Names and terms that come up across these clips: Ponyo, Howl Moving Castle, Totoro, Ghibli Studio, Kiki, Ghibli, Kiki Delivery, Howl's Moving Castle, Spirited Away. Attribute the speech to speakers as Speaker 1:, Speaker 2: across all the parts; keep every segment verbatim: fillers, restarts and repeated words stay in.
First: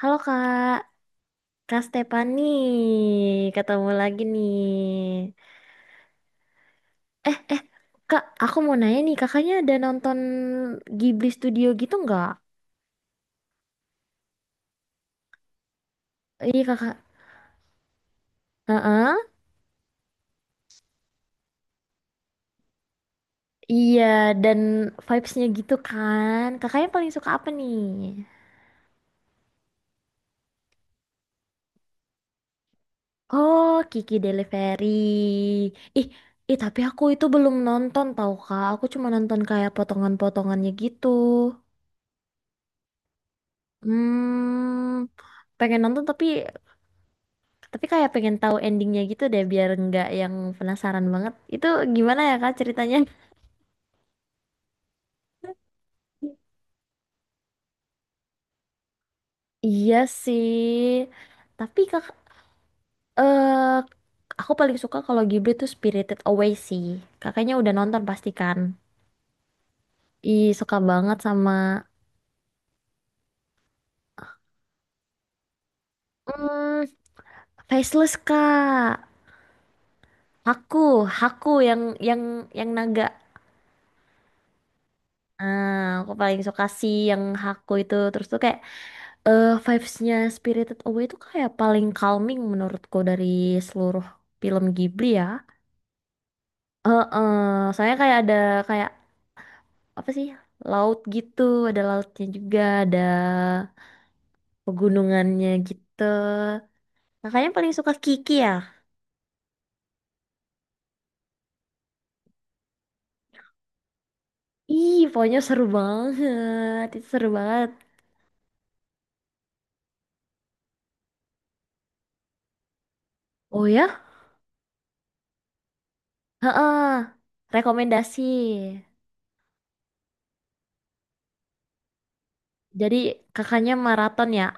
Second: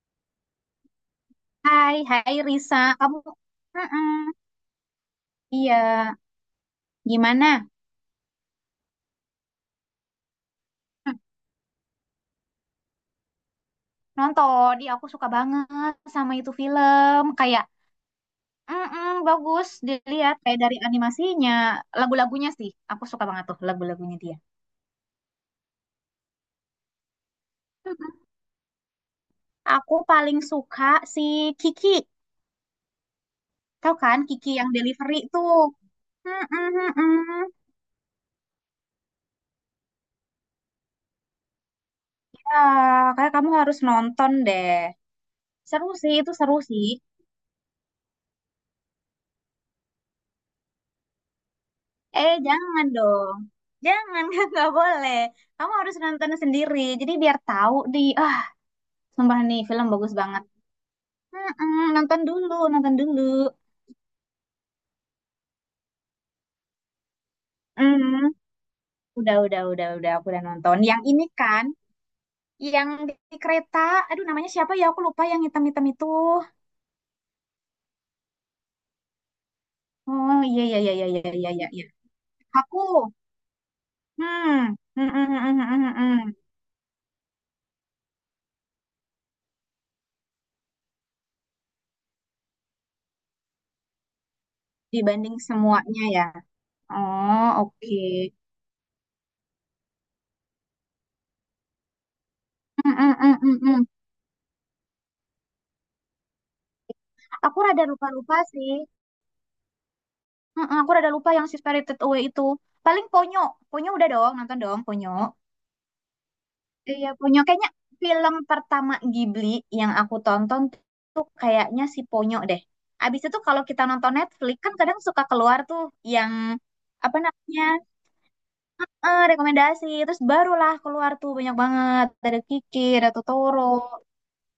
Speaker 1: Halo Kak, Kak
Speaker 2: Hai, hai
Speaker 1: Stefani,
Speaker 2: Risa, kamu,
Speaker 1: ketemu
Speaker 2: Mm-mm.
Speaker 1: lagi nih.
Speaker 2: Iya,
Speaker 1: Eh, eh,
Speaker 2: gimana?
Speaker 1: Kak, aku mau nanya nih, kakaknya ada nonton
Speaker 2: Hmm,
Speaker 1: Ghibli Studio gitu nggak?
Speaker 2: nonton, di aku suka banget sama itu
Speaker 1: Iya kakak.
Speaker 2: film, kayak, mm
Speaker 1: Heeh.
Speaker 2: bagus dilihat kayak dari animasinya, lagu-lagunya sih, aku suka banget tuh
Speaker 1: Iya,
Speaker 2: lagu-lagunya dia.
Speaker 1: dan vibes-nya gitu kan. Kakaknya paling suka apa nih?
Speaker 2: Mm-mm. Aku paling suka si Kiki,
Speaker 1: Oh,
Speaker 2: tau
Speaker 1: Kiki
Speaker 2: kan Kiki yang delivery
Speaker 1: Delivery.
Speaker 2: tuh.
Speaker 1: Ih, ih, tapi aku itu
Speaker 2: Mm-mm-mm-mm.
Speaker 1: belum nonton tau Kak, aku cuma nonton kayak potongan-potongannya gitu.
Speaker 2: Ya, kayak kamu harus nonton deh.
Speaker 1: Hmm, pengen
Speaker 2: Seru
Speaker 1: nonton
Speaker 2: sih,
Speaker 1: tapi
Speaker 2: itu seru sih.
Speaker 1: Tapi kayak pengen tahu endingnya gitu deh biar nggak yang penasaran banget. Itu gimana ya
Speaker 2: Eh,
Speaker 1: Kak
Speaker 2: jangan
Speaker 1: ceritanya?
Speaker 2: dong. Jangan, nggak boleh. Kamu harus nonton sendiri. Jadi biar tahu di, ah, sumpah nih film
Speaker 1: Iya
Speaker 2: bagus banget.
Speaker 1: sih.
Speaker 2: Mm-mm,
Speaker 1: Tapi
Speaker 2: nonton
Speaker 1: Kak,
Speaker 2: dulu, nonton dulu.
Speaker 1: eh aku paling suka kalau Ghibli tuh Spirited Away sih. Kakaknya udah nonton pasti
Speaker 2: Mm,
Speaker 1: kan?
Speaker 2: udah, udah, udah, udah. Aku udah
Speaker 1: Ih, suka
Speaker 2: nonton. Yang
Speaker 1: banget
Speaker 2: ini
Speaker 1: sama
Speaker 2: kan, yang di, di kereta. Aduh, namanya siapa ya? Aku lupa yang hitam-hitam itu.
Speaker 1: hmm, Faceless Kak.
Speaker 2: Oh, iya, iya,
Speaker 1: Haku,
Speaker 2: iya, iya, iya, iya,
Speaker 1: Haku
Speaker 2: iya,
Speaker 1: yang
Speaker 2: iya.
Speaker 1: yang yang
Speaker 2: Aku,
Speaker 1: naga.
Speaker 2: hmm, mm, mm, mm,
Speaker 1: Ah,
Speaker 2: mm,
Speaker 1: aku
Speaker 2: mm,
Speaker 1: paling
Speaker 2: mm.
Speaker 1: suka sih yang Haku itu. Terus tuh kayak eh vibes-nya Spirited Away itu kayak paling calming menurutku dari seluruh film Ghibli ya.
Speaker 2: Dibanding semuanya ya.
Speaker 1: Eh,
Speaker 2: Oh,
Speaker 1: eh,
Speaker 2: oke.
Speaker 1: soalnya kayak ada kayak apa sih laut gitu, ada lautnya juga,
Speaker 2: Mm,
Speaker 1: ada
Speaker 2: mm, mm, mm, mm.
Speaker 1: pegunungannya gitu. Makanya
Speaker 2: Aku
Speaker 1: paling
Speaker 2: rada
Speaker 1: suka
Speaker 2: lupa-lupa
Speaker 1: Kiki ya.
Speaker 2: sih. Mm-mm, aku rada lupa yang si Spirited Away itu. Paling Ponyo. Ponyo udah dong, nonton dong
Speaker 1: Ih,
Speaker 2: Ponyo.
Speaker 1: pokoknya seru banget, itu
Speaker 2: Iya,
Speaker 1: seru
Speaker 2: Ponyo.
Speaker 1: banget.
Speaker 2: Kayaknya film pertama Ghibli yang aku tonton tuh kayaknya si Ponyo deh. Abis itu kalau
Speaker 1: Oh
Speaker 2: kita
Speaker 1: ya,
Speaker 2: nonton Netflix kan kadang suka keluar tuh yang
Speaker 1: heeh,
Speaker 2: apa namanya
Speaker 1: rekomendasi.
Speaker 2: eh, rekomendasi. Terus barulah keluar tuh banyak banget. Ada Kiki,
Speaker 1: Jadi
Speaker 2: ada Totoro.
Speaker 1: kakaknya maraton ya.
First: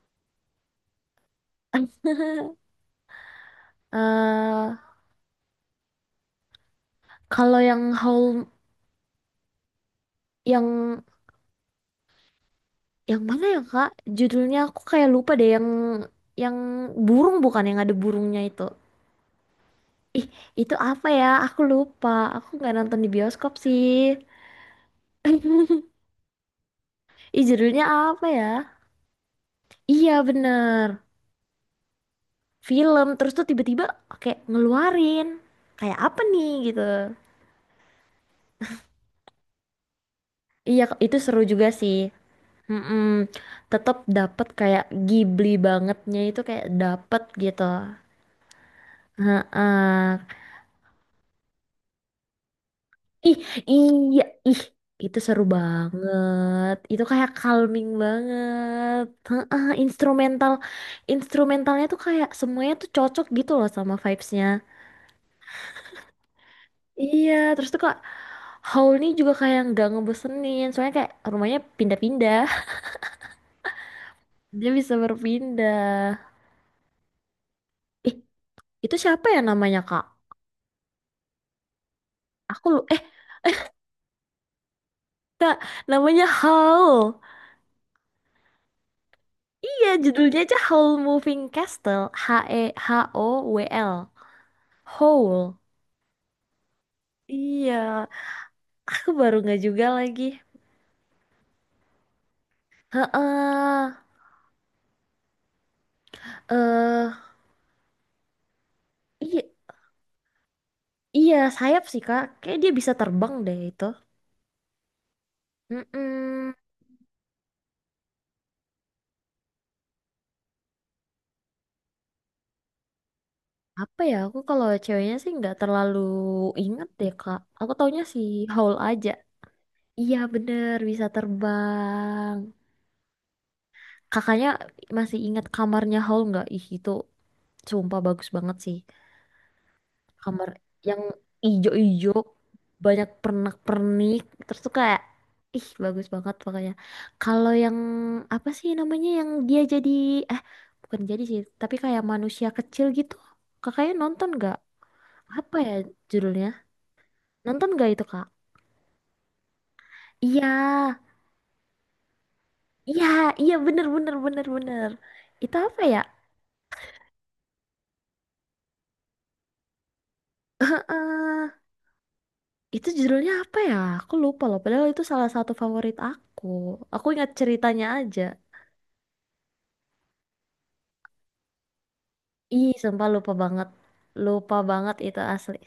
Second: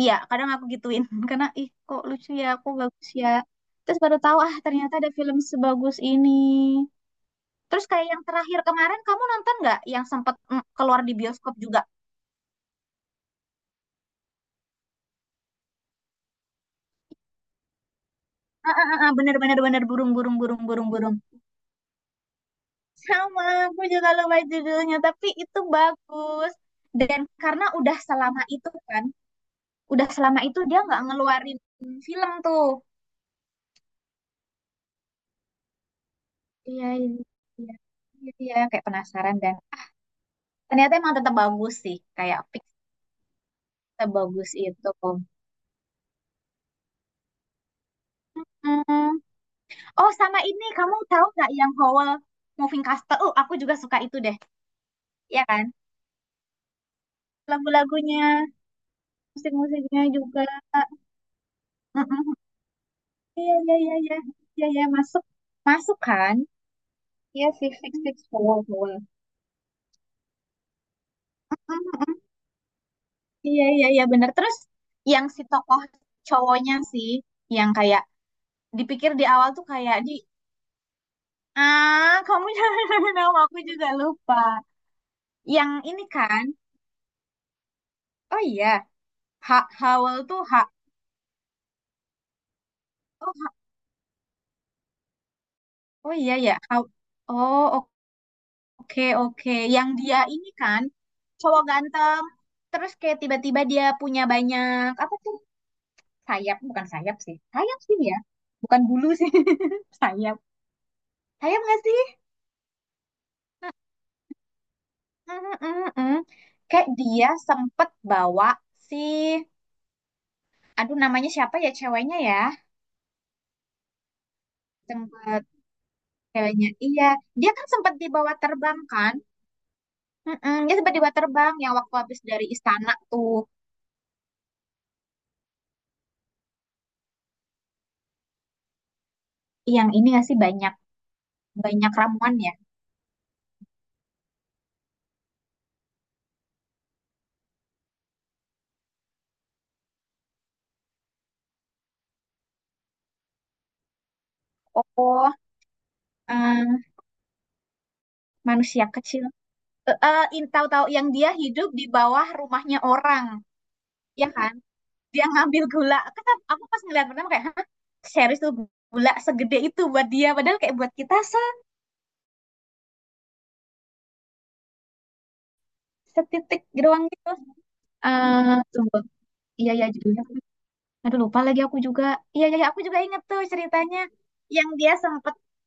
Speaker 2: Iya, kadang aku gituin karena ih kok lucu ya, kok bagus ya. Terus baru tahu ah
Speaker 1: eh
Speaker 2: ternyata ada film sebagus ini.
Speaker 1: Kalau
Speaker 2: Terus
Speaker 1: yang
Speaker 2: kayak yang
Speaker 1: Howl
Speaker 2: terakhir kemarin kamu nonton nggak yang sempat mm, keluar
Speaker 1: yang
Speaker 2: di bioskop juga?
Speaker 1: Yang mana ya Kak? Judulnya aku kayak lupa deh yang yang burung bukan yang ada burungnya itu.
Speaker 2: Ah, ah, bener bener bener burung
Speaker 1: Ih,
Speaker 2: burung burung
Speaker 1: itu
Speaker 2: burung
Speaker 1: apa
Speaker 2: burung.
Speaker 1: ya? Aku lupa. Aku nggak nonton di
Speaker 2: Sama,
Speaker 1: bioskop
Speaker 2: aku
Speaker 1: sih.
Speaker 2: juga lupa judulnya, tapi itu bagus. Dan
Speaker 1: Ih,
Speaker 2: karena
Speaker 1: judulnya
Speaker 2: udah
Speaker 1: apa
Speaker 2: selama
Speaker 1: ya?
Speaker 2: itu kan, udah
Speaker 1: Iya
Speaker 2: selama itu dia
Speaker 1: bener.
Speaker 2: nggak ngeluarin film tuh.
Speaker 1: Film terus tuh tiba-tiba kayak ngeluarin. Kayak apa nih gitu.
Speaker 2: Iya, iya, iya, iya, iya, kayak penasaran dan
Speaker 1: Iya,
Speaker 2: ternyata emang
Speaker 1: itu
Speaker 2: tetap
Speaker 1: seru juga
Speaker 2: bagus
Speaker 1: sih.
Speaker 2: sih, kayak fix
Speaker 1: Mm-mm. Tetap
Speaker 2: tetap
Speaker 1: dapet
Speaker 2: bagus
Speaker 1: kayak
Speaker 2: itu.
Speaker 1: Ghibli bangetnya itu kayak dapet gitu.
Speaker 2: Hmm. Oh,
Speaker 1: Heeh.
Speaker 2: sama ini kamu tahu nggak yang Howell Moving Castle? Uh,
Speaker 1: Ih,
Speaker 2: aku juga suka itu
Speaker 1: iya,
Speaker 2: deh,
Speaker 1: ih, itu
Speaker 2: ya
Speaker 1: seru
Speaker 2: kan?
Speaker 1: banget. Itu kayak calming
Speaker 2: Lagu-lagunya,
Speaker 1: banget. Heeh,
Speaker 2: musik-musiknya juga.
Speaker 1: instrumental, instrumentalnya tuh kayak
Speaker 2: Mm-mm.
Speaker 1: semuanya tuh cocok gitu
Speaker 2: Iya,
Speaker 1: loh
Speaker 2: iya,
Speaker 1: sama
Speaker 2: iya, iya,
Speaker 1: vibes-nya.
Speaker 2: iya, iya, masuk, masuk kan?
Speaker 1: Iya,
Speaker 2: Iya
Speaker 1: terus
Speaker 2: sih,
Speaker 1: tuh
Speaker 2: fix,
Speaker 1: kak,
Speaker 2: fix, boleh, boleh.
Speaker 1: Howlnya juga kayak nggak ngebosenin, soalnya kayak rumahnya
Speaker 2: Mm-mm.
Speaker 1: pindah-pindah.
Speaker 2: Iya, iya, iya, bener. Terus
Speaker 1: Dia bisa
Speaker 2: yang si tokoh
Speaker 1: berpindah.
Speaker 2: cowoknya sih, yang kayak
Speaker 1: Ih, itu
Speaker 2: dipikir di
Speaker 1: siapa ya
Speaker 2: awal tuh
Speaker 1: namanya
Speaker 2: kayak
Speaker 1: kak?
Speaker 2: di, ah, kamu
Speaker 1: Aku lu, eh,
Speaker 2: jangan, nama aku juga lupa.
Speaker 1: kak,
Speaker 2: Yang ini
Speaker 1: namanya
Speaker 2: kan,
Speaker 1: Howl.
Speaker 2: oh iya, ha
Speaker 1: Iya,
Speaker 2: Howell
Speaker 1: judulnya
Speaker 2: tuh,
Speaker 1: aja
Speaker 2: ha,
Speaker 1: Howl Moving Castle. H E H O
Speaker 2: oh, ha-
Speaker 1: W L. Howl.
Speaker 2: oh iya ya, How, oh
Speaker 1: Iya,
Speaker 2: oke, Oke,
Speaker 1: aku baru
Speaker 2: oke.
Speaker 1: nggak juga
Speaker 2: Yang dia
Speaker 1: lagi.
Speaker 2: ini kan cowok ganteng. Terus kayak tiba-tiba dia
Speaker 1: Heeh.
Speaker 2: punya banyak apa tuh? Sayap, bukan sayap
Speaker 1: Eh,
Speaker 2: sih. Sayap sih ya. Bukan bulu sih.
Speaker 1: iya,
Speaker 2: Sayap.
Speaker 1: iya
Speaker 2: Sayap nggak
Speaker 1: sayap
Speaker 2: sih?
Speaker 1: sih Kak. Kayak dia bisa terbang deh itu.
Speaker 2: Mm, mm, mm.
Speaker 1: Mm-mm.
Speaker 2: Kayak dia sempet bawa si aduh, namanya siapa ya ceweknya ya?
Speaker 1: Apa ya? Aku kalau ceweknya sih
Speaker 2: Sempet
Speaker 1: nggak terlalu
Speaker 2: ceweknya.
Speaker 1: inget
Speaker 2: Iya,
Speaker 1: deh Kak.
Speaker 2: dia kan
Speaker 1: Aku
Speaker 2: sempet
Speaker 1: taunya si
Speaker 2: dibawa
Speaker 1: Howl
Speaker 2: terbang
Speaker 1: aja.
Speaker 2: kan?
Speaker 1: Iya
Speaker 2: Mm-mm, dia
Speaker 1: bener
Speaker 2: sempet
Speaker 1: bisa
Speaker 2: dibawa terbang yang waktu habis
Speaker 1: terbang.
Speaker 2: dari istana tuh.
Speaker 1: Kakaknya masih ingat kamarnya Howl nggak? Ih itu sumpah bagus banget sih.
Speaker 2: Yang ini nggak sih,
Speaker 1: Kamar
Speaker 2: banyak
Speaker 1: yang
Speaker 2: banyak
Speaker 1: ijo-ijo
Speaker 2: ramuan ya?
Speaker 1: banyak pernak-pernik terus tuh kayak ih bagus banget pokoknya kalau yang apa sih namanya yang dia jadi, eh bukan jadi sih tapi kayak manusia kecil gitu, kakaknya nonton gak
Speaker 2: Oh,
Speaker 1: apa ya judulnya,
Speaker 2: eh,
Speaker 1: nonton gak itu kak?
Speaker 2: manusia kecil, eh eh, in-
Speaker 1: iya
Speaker 2: tahu-tahu yang dia hidup di bawah rumahnya
Speaker 1: iya
Speaker 2: orang,
Speaker 1: iya bener bener
Speaker 2: ya
Speaker 1: bener
Speaker 2: kan?
Speaker 1: bener
Speaker 2: Dia
Speaker 1: Itu
Speaker 2: ngambil
Speaker 1: apa ya?
Speaker 2: gula kan, aku pas ngeliat pertama kayak, "Hah, serius tuh gula segede itu buat dia, padahal kayak buat kita se
Speaker 1: eh itu judulnya apa ya, aku lupa loh padahal itu salah satu favorit aku
Speaker 2: setitik doang
Speaker 1: aku
Speaker 2: gitu."
Speaker 1: ingat ceritanya aja.
Speaker 2: Eh tunggu, iya iya judulnya apa? Aduh, lupa lagi aku juga. Iya iya iya,
Speaker 1: Ih,
Speaker 2: aku juga
Speaker 1: sumpah
Speaker 2: inget
Speaker 1: lupa
Speaker 2: tuh
Speaker 1: banget.
Speaker 2: ceritanya.
Speaker 1: Lupa
Speaker 2: Yang dia
Speaker 1: banget itu
Speaker 2: sempet
Speaker 1: asli.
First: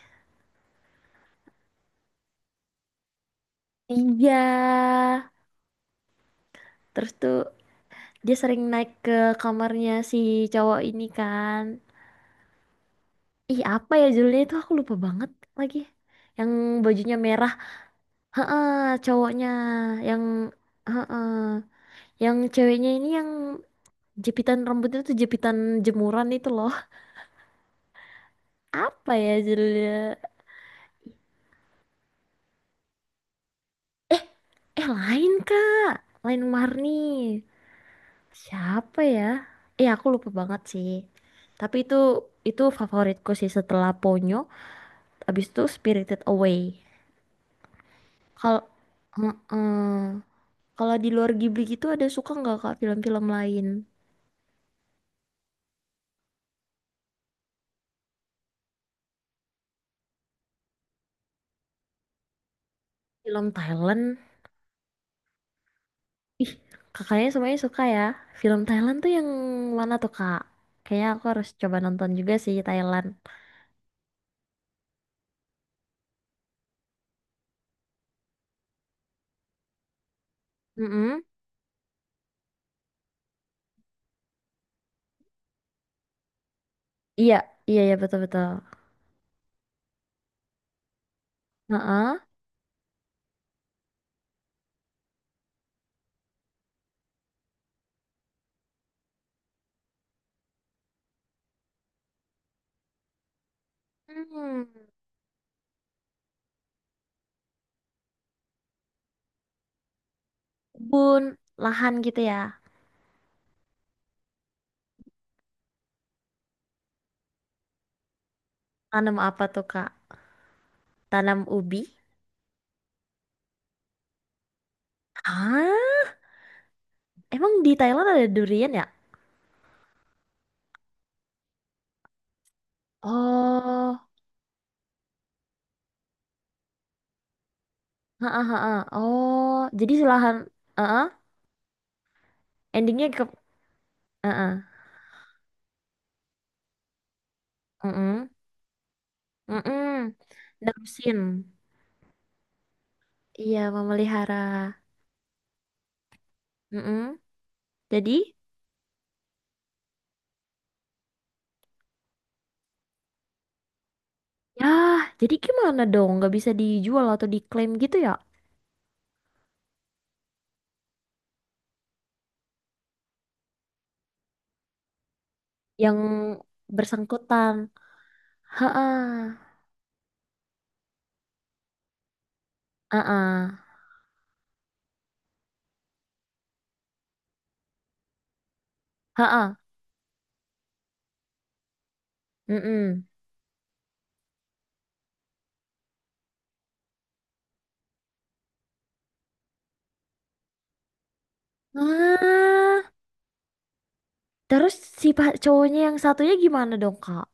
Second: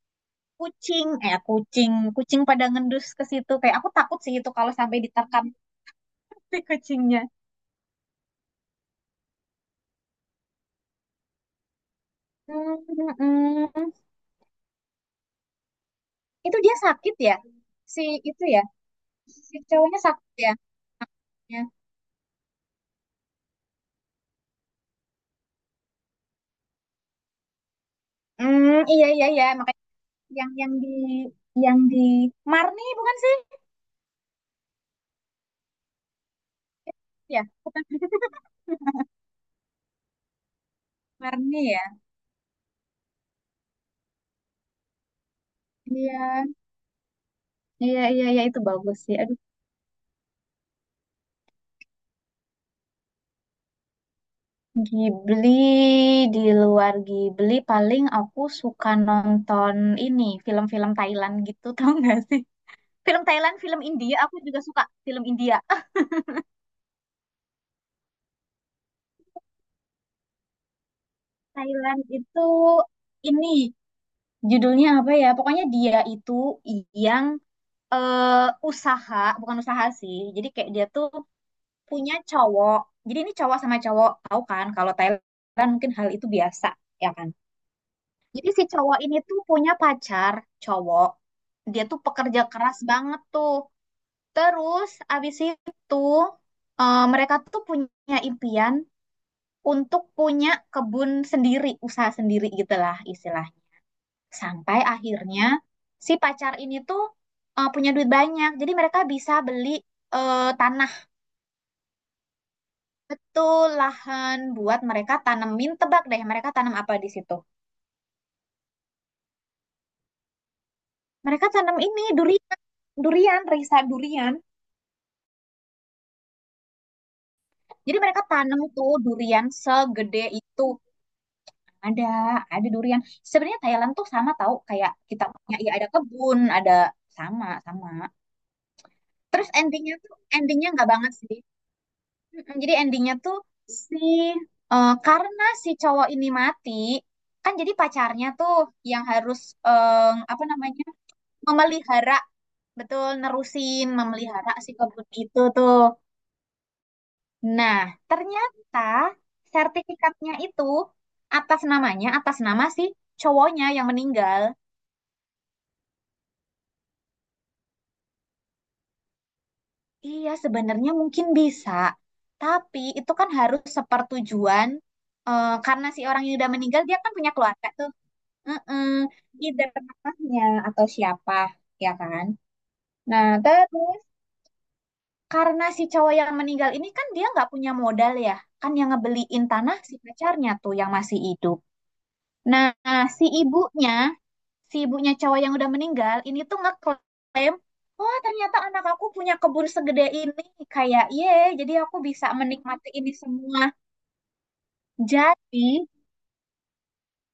Speaker 2: kucing eh kucing kucing pada ngendus ke situ, kayak aku takut sih itu kalau
Speaker 1: Iya.
Speaker 2: sampai diterkam.
Speaker 1: Terus
Speaker 2: Kucingnya.
Speaker 1: tuh dia sering naik ke kamarnya si cowok ini kan.
Speaker 2: Hmm,
Speaker 1: Ih,
Speaker 2: mm,
Speaker 1: apa
Speaker 2: mm.
Speaker 1: ya judulnya itu aku lupa banget lagi. Yang
Speaker 2: Itu dia
Speaker 1: bajunya
Speaker 2: sakit ya?
Speaker 1: merah.
Speaker 2: Si itu
Speaker 1: Heeh,
Speaker 2: ya?
Speaker 1: cowoknya
Speaker 2: Si cowoknya
Speaker 1: yang
Speaker 2: sakit ya?
Speaker 1: heeh,
Speaker 2: Ya.
Speaker 1: yang ceweknya ini yang jepitan rambutnya tuh jepitan jemuran itu loh.
Speaker 2: Hmm, iya
Speaker 1: Apa
Speaker 2: iya
Speaker 1: ya
Speaker 2: iya, makanya
Speaker 1: judulnya?
Speaker 2: yang yang di yang di Marni bukan sih?
Speaker 1: Eh, eh lain, Kak. Lain Marni.
Speaker 2: Ya, bukan
Speaker 1: Siapa ya? Iya aku lupa banget sih.
Speaker 2: Marni
Speaker 1: Tapi itu
Speaker 2: ya.
Speaker 1: itu favoritku sih setelah Ponyo. Abis itu Spirited
Speaker 2: Iya.
Speaker 1: Away.
Speaker 2: Iya iya iya, itu
Speaker 1: Kalau
Speaker 2: bagus sih. Aduh,
Speaker 1: heeh, kalau di luar Ghibli gitu ada suka nggak kak film-film lain?
Speaker 2: Ghibli di luar Ghibli paling aku suka nonton ini film-film Thailand gitu tau gak sih? Film
Speaker 1: Film
Speaker 2: Thailand, film India,
Speaker 1: Thailand?
Speaker 2: aku juga suka film India.
Speaker 1: Ih, kakaknya semuanya suka ya. Film Thailand tuh yang mana tuh kak? Kayaknya aku harus coba
Speaker 2: Thailand
Speaker 1: nonton juga
Speaker 2: itu
Speaker 1: sih Thailand.
Speaker 2: ini judulnya apa ya? Pokoknya dia itu yang eh usaha, bukan usaha sih. Jadi kayak dia tuh
Speaker 1: Mm-mm.
Speaker 2: punya cowok. Jadi ini cowok sama cowok, tahu kan? Kalau Thailand mungkin hal itu biasa, ya kan?
Speaker 1: Iya, iya ya betul-betul.
Speaker 2: Jadi si cowok ini tuh punya pacar cowok. Dia tuh
Speaker 1: Heeh.
Speaker 2: pekerja keras banget tuh. Terus abis itu eh, mereka tuh punya impian untuk punya kebun sendiri, usaha sendiri gitulah istilah.
Speaker 1: Hmm.
Speaker 2: Sampai akhirnya si pacar ini tuh eh, punya duit banyak. Jadi mereka bisa beli eh, tanah.
Speaker 1: Kebun, lahan gitu ya.
Speaker 2: Betul, lahan buat mereka tanemin. Tebak deh, mereka tanam apa di situ?
Speaker 1: Tanam apa tuh kak? Tanam
Speaker 2: Mereka tanam
Speaker 1: ubi?
Speaker 2: ini, durian. Durian, Risa, durian.
Speaker 1: Hah? Emang di
Speaker 2: Jadi
Speaker 1: Thailand
Speaker 2: mereka
Speaker 1: ada
Speaker 2: tanam
Speaker 1: durian ya?
Speaker 2: tuh durian segede itu. Ada, ada durian. Sebenarnya Thailand
Speaker 1: Oh.
Speaker 2: tuh sama tahu kayak kita punya, ya ada kebun, ada, sama, sama.
Speaker 1: Ha ha ha. Ha.
Speaker 2: Terus
Speaker 1: Oh, jadi
Speaker 2: endingnya tuh,
Speaker 1: selahan,
Speaker 2: endingnya nggak
Speaker 1: heeh.
Speaker 2: banget sih. Mm, Jadi
Speaker 1: Endingnya
Speaker 2: endingnya
Speaker 1: ke
Speaker 2: tuh si
Speaker 1: heeh.
Speaker 2: eh, karena si cowok ini mati, kan jadi
Speaker 1: Heeh.
Speaker 2: pacarnya tuh yang harus eh,
Speaker 1: Heeh.
Speaker 2: apa namanya
Speaker 1: Nerusin.
Speaker 2: memelihara, betul
Speaker 1: Iya,
Speaker 2: nerusin
Speaker 1: memelihara.
Speaker 2: memelihara si kebun itu tuh.
Speaker 1: Heeh.
Speaker 2: Nah,
Speaker 1: Jadi,
Speaker 2: ternyata sertifikatnya itu atas namanya atas nama si cowoknya yang meninggal.
Speaker 1: ya, jadi gimana dong? Gak bisa dijual atau diklaim gitu ya?
Speaker 2: Iya, sebenarnya mungkin bisa, tapi itu kan harus sepertujuan, eh, karena
Speaker 1: Yang
Speaker 2: si orang yang udah meninggal dia kan punya
Speaker 1: bersangkutan.
Speaker 2: keluarga tuh. mm
Speaker 1: Heeh.
Speaker 2: Either mamahnya atau siapa, ya kan? Nah,
Speaker 1: Heeh.
Speaker 2: terus karena si cowok yang meninggal ini kan dia nggak punya modal ya, kan yang ngebeliin
Speaker 1: Heeh.
Speaker 2: tanah si pacarnya tuh yang masih hidup. Nah,
Speaker 1: Heeh.
Speaker 2: si ibunya, si ibunya cowok yang udah meninggal ini tuh ngeklaim, oh ternyata anak aku punya kebun segede ini, kayak ye, jadi aku bisa menikmati
Speaker 1: Ah,
Speaker 2: ini semua.
Speaker 1: terus si pa-
Speaker 2: Jadi,
Speaker 1: cowoknya yang satunya gimana dong, Kak?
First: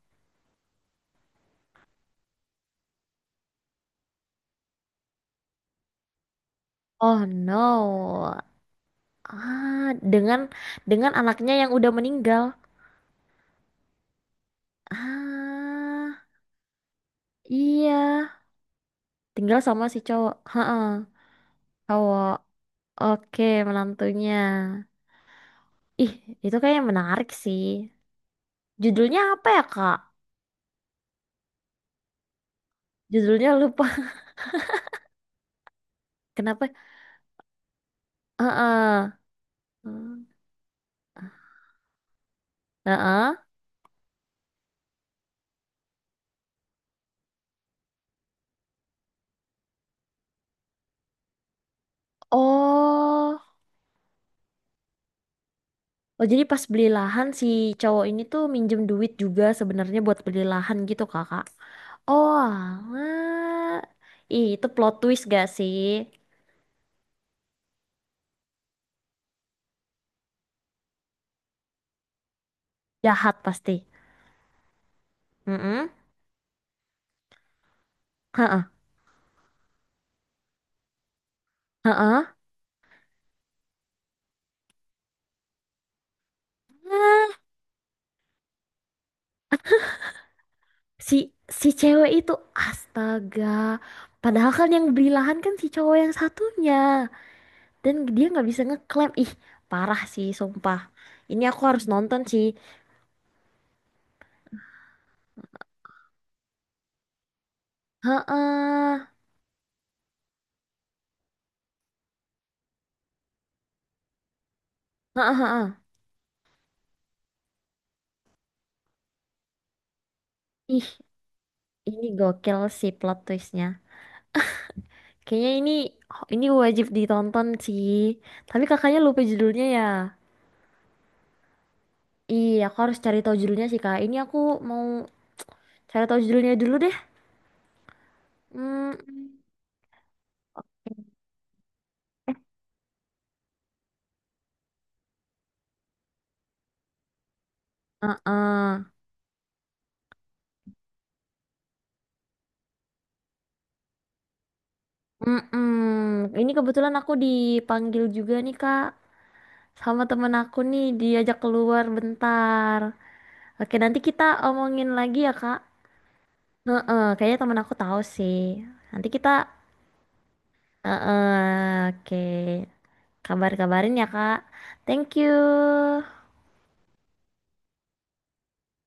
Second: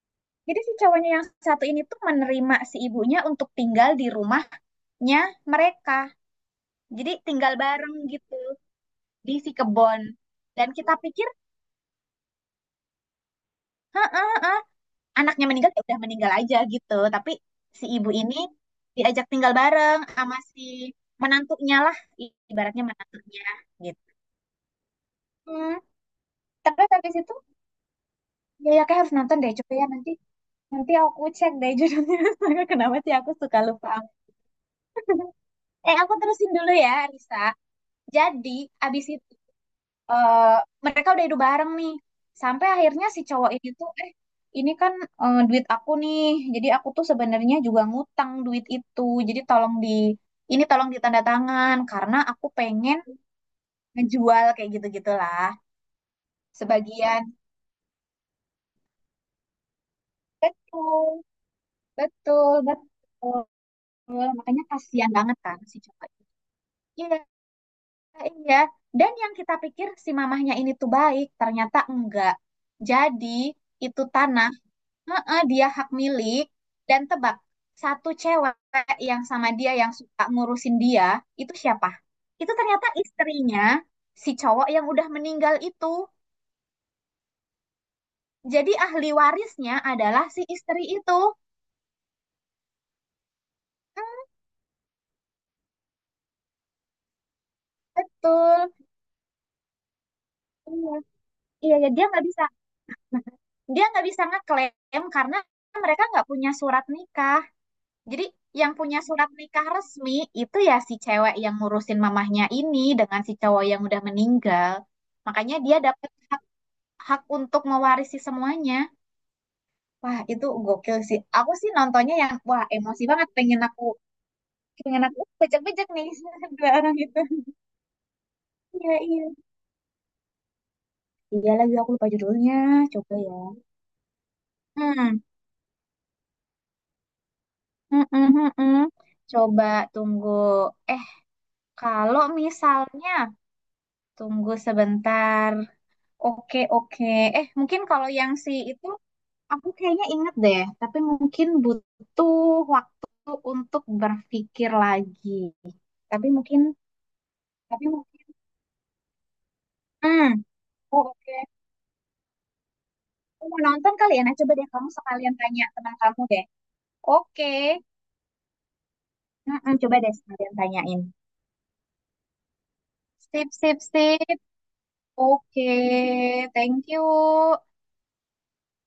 Speaker 2: jadi si cowoknya yang satu ini tuh menerima si ibunya untuk tinggal di rumahnya mereka. Jadi
Speaker 1: Oh
Speaker 2: tinggal bareng
Speaker 1: no.
Speaker 2: gitu di si
Speaker 1: Ah,
Speaker 2: kebon.
Speaker 1: dengan
Speaker 2: Dan kita
Speaker 1: dengan
Speaker 2: pikir,
Speaker 1: anaknya yang udah meninggal.
Speaker 2: "Hah, ah, ah, anaknya meninggal ya udah
Speaker 1: Ah,
Speaker 2: meninggal aja gitu." Tapi si
Speaker 1: iya.
Speaker 2: ibu ini diajak tinggal
Speaker 1: Tinggal sama si
Speaker 2: bareng
Speaker 1: cowok.
Speaker 2: sama si
Speaker 1: Heeh,
Speaker 2: menantunya lah,
Speaker 1: cowok.
Speaker 2: ibaratnya
Speaker 1: Oke,
Speaker 2: menantunya gitu.
Speaker 1: menantunya.
Speaker 2: Hmm,
Speaker 1: Ih, itu kayaknya
Speaker 2: Terus habis
Speaker 1: menarik
Speaker 2: itu
Speaker 1: sih.
Speaker 2: ya, ya kayak harus
Speaker 1: Judulnya
Speaker 2: nonton
Speaker 1: apa
Speaker 2: deh,
Speaker 1: ya,
Speaker 2: coba ya
Speaker 1: Kak?
Speaker 2: nanti, nanti aku cek deh judulnya. Kenapa sih aku
Speaker 1: Judulnya
Speaker 2: suka
Speaker 1: lupa.
Speaker 2: lupa. Eh aku terusin
Speaker 1: Kenapa?
Speaker 2: dulu ya Risa, jadi abis
Speaker 1: Heeh.
Speaker 2: itu eh, mereka udah hidup bareng nih. Sampai akhirnya si
Speaker 1: Heeh.
Speaker 2: cowok ini tuh, eh ini kan, eh, duit aku nih. Jadi aku tuh sebenarnya juga ngutang duit itu. Jadi tolong di, ini tolong ditanda tangan karena aku pengen
Speaker 1: Oh.
Speaker 2: ngejual kayak gitu-gitulah.
Speaker 1: Oh, jadi pas beli
Speaker 2: Sebagian
Speaker 1: lahan si cowok ini tuh minjem duit juga sebenarnya buat beli lahan gitu,
Speaker 2: betul,
Speaker 1: Kakak. Oh,
Speaker 2: betul, betul.
Speaker 1: alah. Ih,
Speaker 2: Makanya
Speaker 1: itu plot
Speaker 2: kasihan
Speaker 1: twist
Speaker 2: banget
Speaker 1: gak
Speaker 2: kan
Speaker 1: sih?
Speaker 2: si cowok ini. Iya, iya. Dan yang kita pikir si mamahnya ini tuh baik, ternyata enggak. Jadi
Speaker 1: Jahat pasti.
Speaker 2: itu tanah, heeh, dia
Speaker 1: Mm-mm.
Speaker 2: hak milik, dan tebak, satu cewek
Speaker 1: Heeh.
Speaker 2: yang sama dia, yang suka ngurusin dia, itu siapa?
Speaker 1: Heeh.
Speaker 2: Itu ternyata istrinya si cowok yang udah meninggal itu.
Speaker 1: Ah,
Speaker 2: Jadi ahli warisnya adalah si istri
Speaker 1: si
Speaker 2: itu.
Speaker 1: si cewek itu astaga. Padahal kan yang beli lahan kan si cowok yang satunya. Dan dia nggak bisa
Speaker 2: Betul.
Speaker 1: ngeklaim. Ih, parah sih, sumpah.
Speaker 2: Iya,
Speaker 1: Ini aku
Speaker 2: iya
Speaker 1: harus
Speaker 2: ya, dia
Speaker 1: nonton
Speaker 2: nggak bisa
Speaker 1: sih.
Speaker 2: dia nggak bisa ngeklaim karena mereka nggak punya surat nikah. Jadi yang punya
Speaker 1: Heeh.
Speaker 2: surat nikah resmi itu ya si cewek yang ngurusin mamahnya ini dengan si cowok yang udah meninggal.
Speaker 1: Heeh,
Speaker 2: Makanya
Speaker 1: heeh.
Speaker 2: dia dapat hak untuk mewarisi semuanya. Wah, itu
Speaker 1: Ih,
Speaker 2: gokil sih. Aku sih
Speaker 1: ini
Speaker 2: nontonnya yang
Speaker 1: gokil
Speaker 2: wah
Speaker 1: sih
Speaker 2: emosi
Speaker 1: plot
Speaker 2: banget, pengen
Speaker 1: twistnya.
Speaker 2: aku pengen aku
Speaker 1: Kayaknya ini
Speaker 2: bejek-bejek nih
Speaker 1: ini
Speaker 2: dua
Speaker 1: wajib
Speaker 2: orang itu.
Speaker 1: ditonton sih. Tapi
Speaker 2: Iya,
Speaker 1: kakaknya lupa
Speaker 2: iya.
Speaker 1: judulnya ya.
Speaker 2: Iya lagi aku lupa judulnya.
Speaker 1: Iya, aku harus
Speaker 2: Coba
Speaker 1: cari
Speaker 2: ya.
Speaker 1: tahu judulnya sih, Kak. Ini aku mau
Speaker 2: Hmm.
Speaker 1: cari tahu judulnya dulu deh.
Speaker 2: Hmm, hmm, hmm, hmm.
Speaker 1: Hmm,
Speaker 2: Coba tunggu. Eh, kalau misalnya tunggu sebentar. Oke, oke. Eh, mungkin kalau yang si
Speaker 1: uh-uh.
Speaker 2: itu aku kayaknya inget deh, tapi mungkin butuh waktu untuk berpikir lagi. Tapi
Speaker 1: Mm-mm. Ini
Speaker 2: mungkin
Speaker 1: kebetulan aku
Speaker 2: Tapi
Speaker 1: dipanggil
Speaker 2: mungkin,
Speaker 1: juga nih, Kak. Sama temen
Speaker 2: hmm,
Speaker 1: aku nih,
Speaker 2: oh,
Speaker 1: diajak
Speaker 2: oke.
Speaker 1: keluar bentar.
Speaker 2: Kamu mau
Speaker 1: Oke,
Speaker 2: nonton
Speaker 1: nanti
Speaker 2: kali
Speaker 1: kita
Speaker 2: ya? Nah, coba deh kamu
Speaker 1: omongin lagi ya,
Speaker 2: sekalian
Speaker 1: Kak.
Speaker 2: tanya teman kamu deh.
Speaker 1: Heeh, kayaknya
Speaker 2: Oke.
Speaker 1: temen aku tahu sih. Nanti kita,
Speaker 2: Mm-mm, coba deh sekalian tanyain.
Speaker 1: heeh, oke.
Speaker 2: Sip, sip,
Speaker 1: Kabar-kabarin ya,
Speaker 2: sip.
Speaker 1: Kak. Thank you.
Speaker 2: Oke, thank you.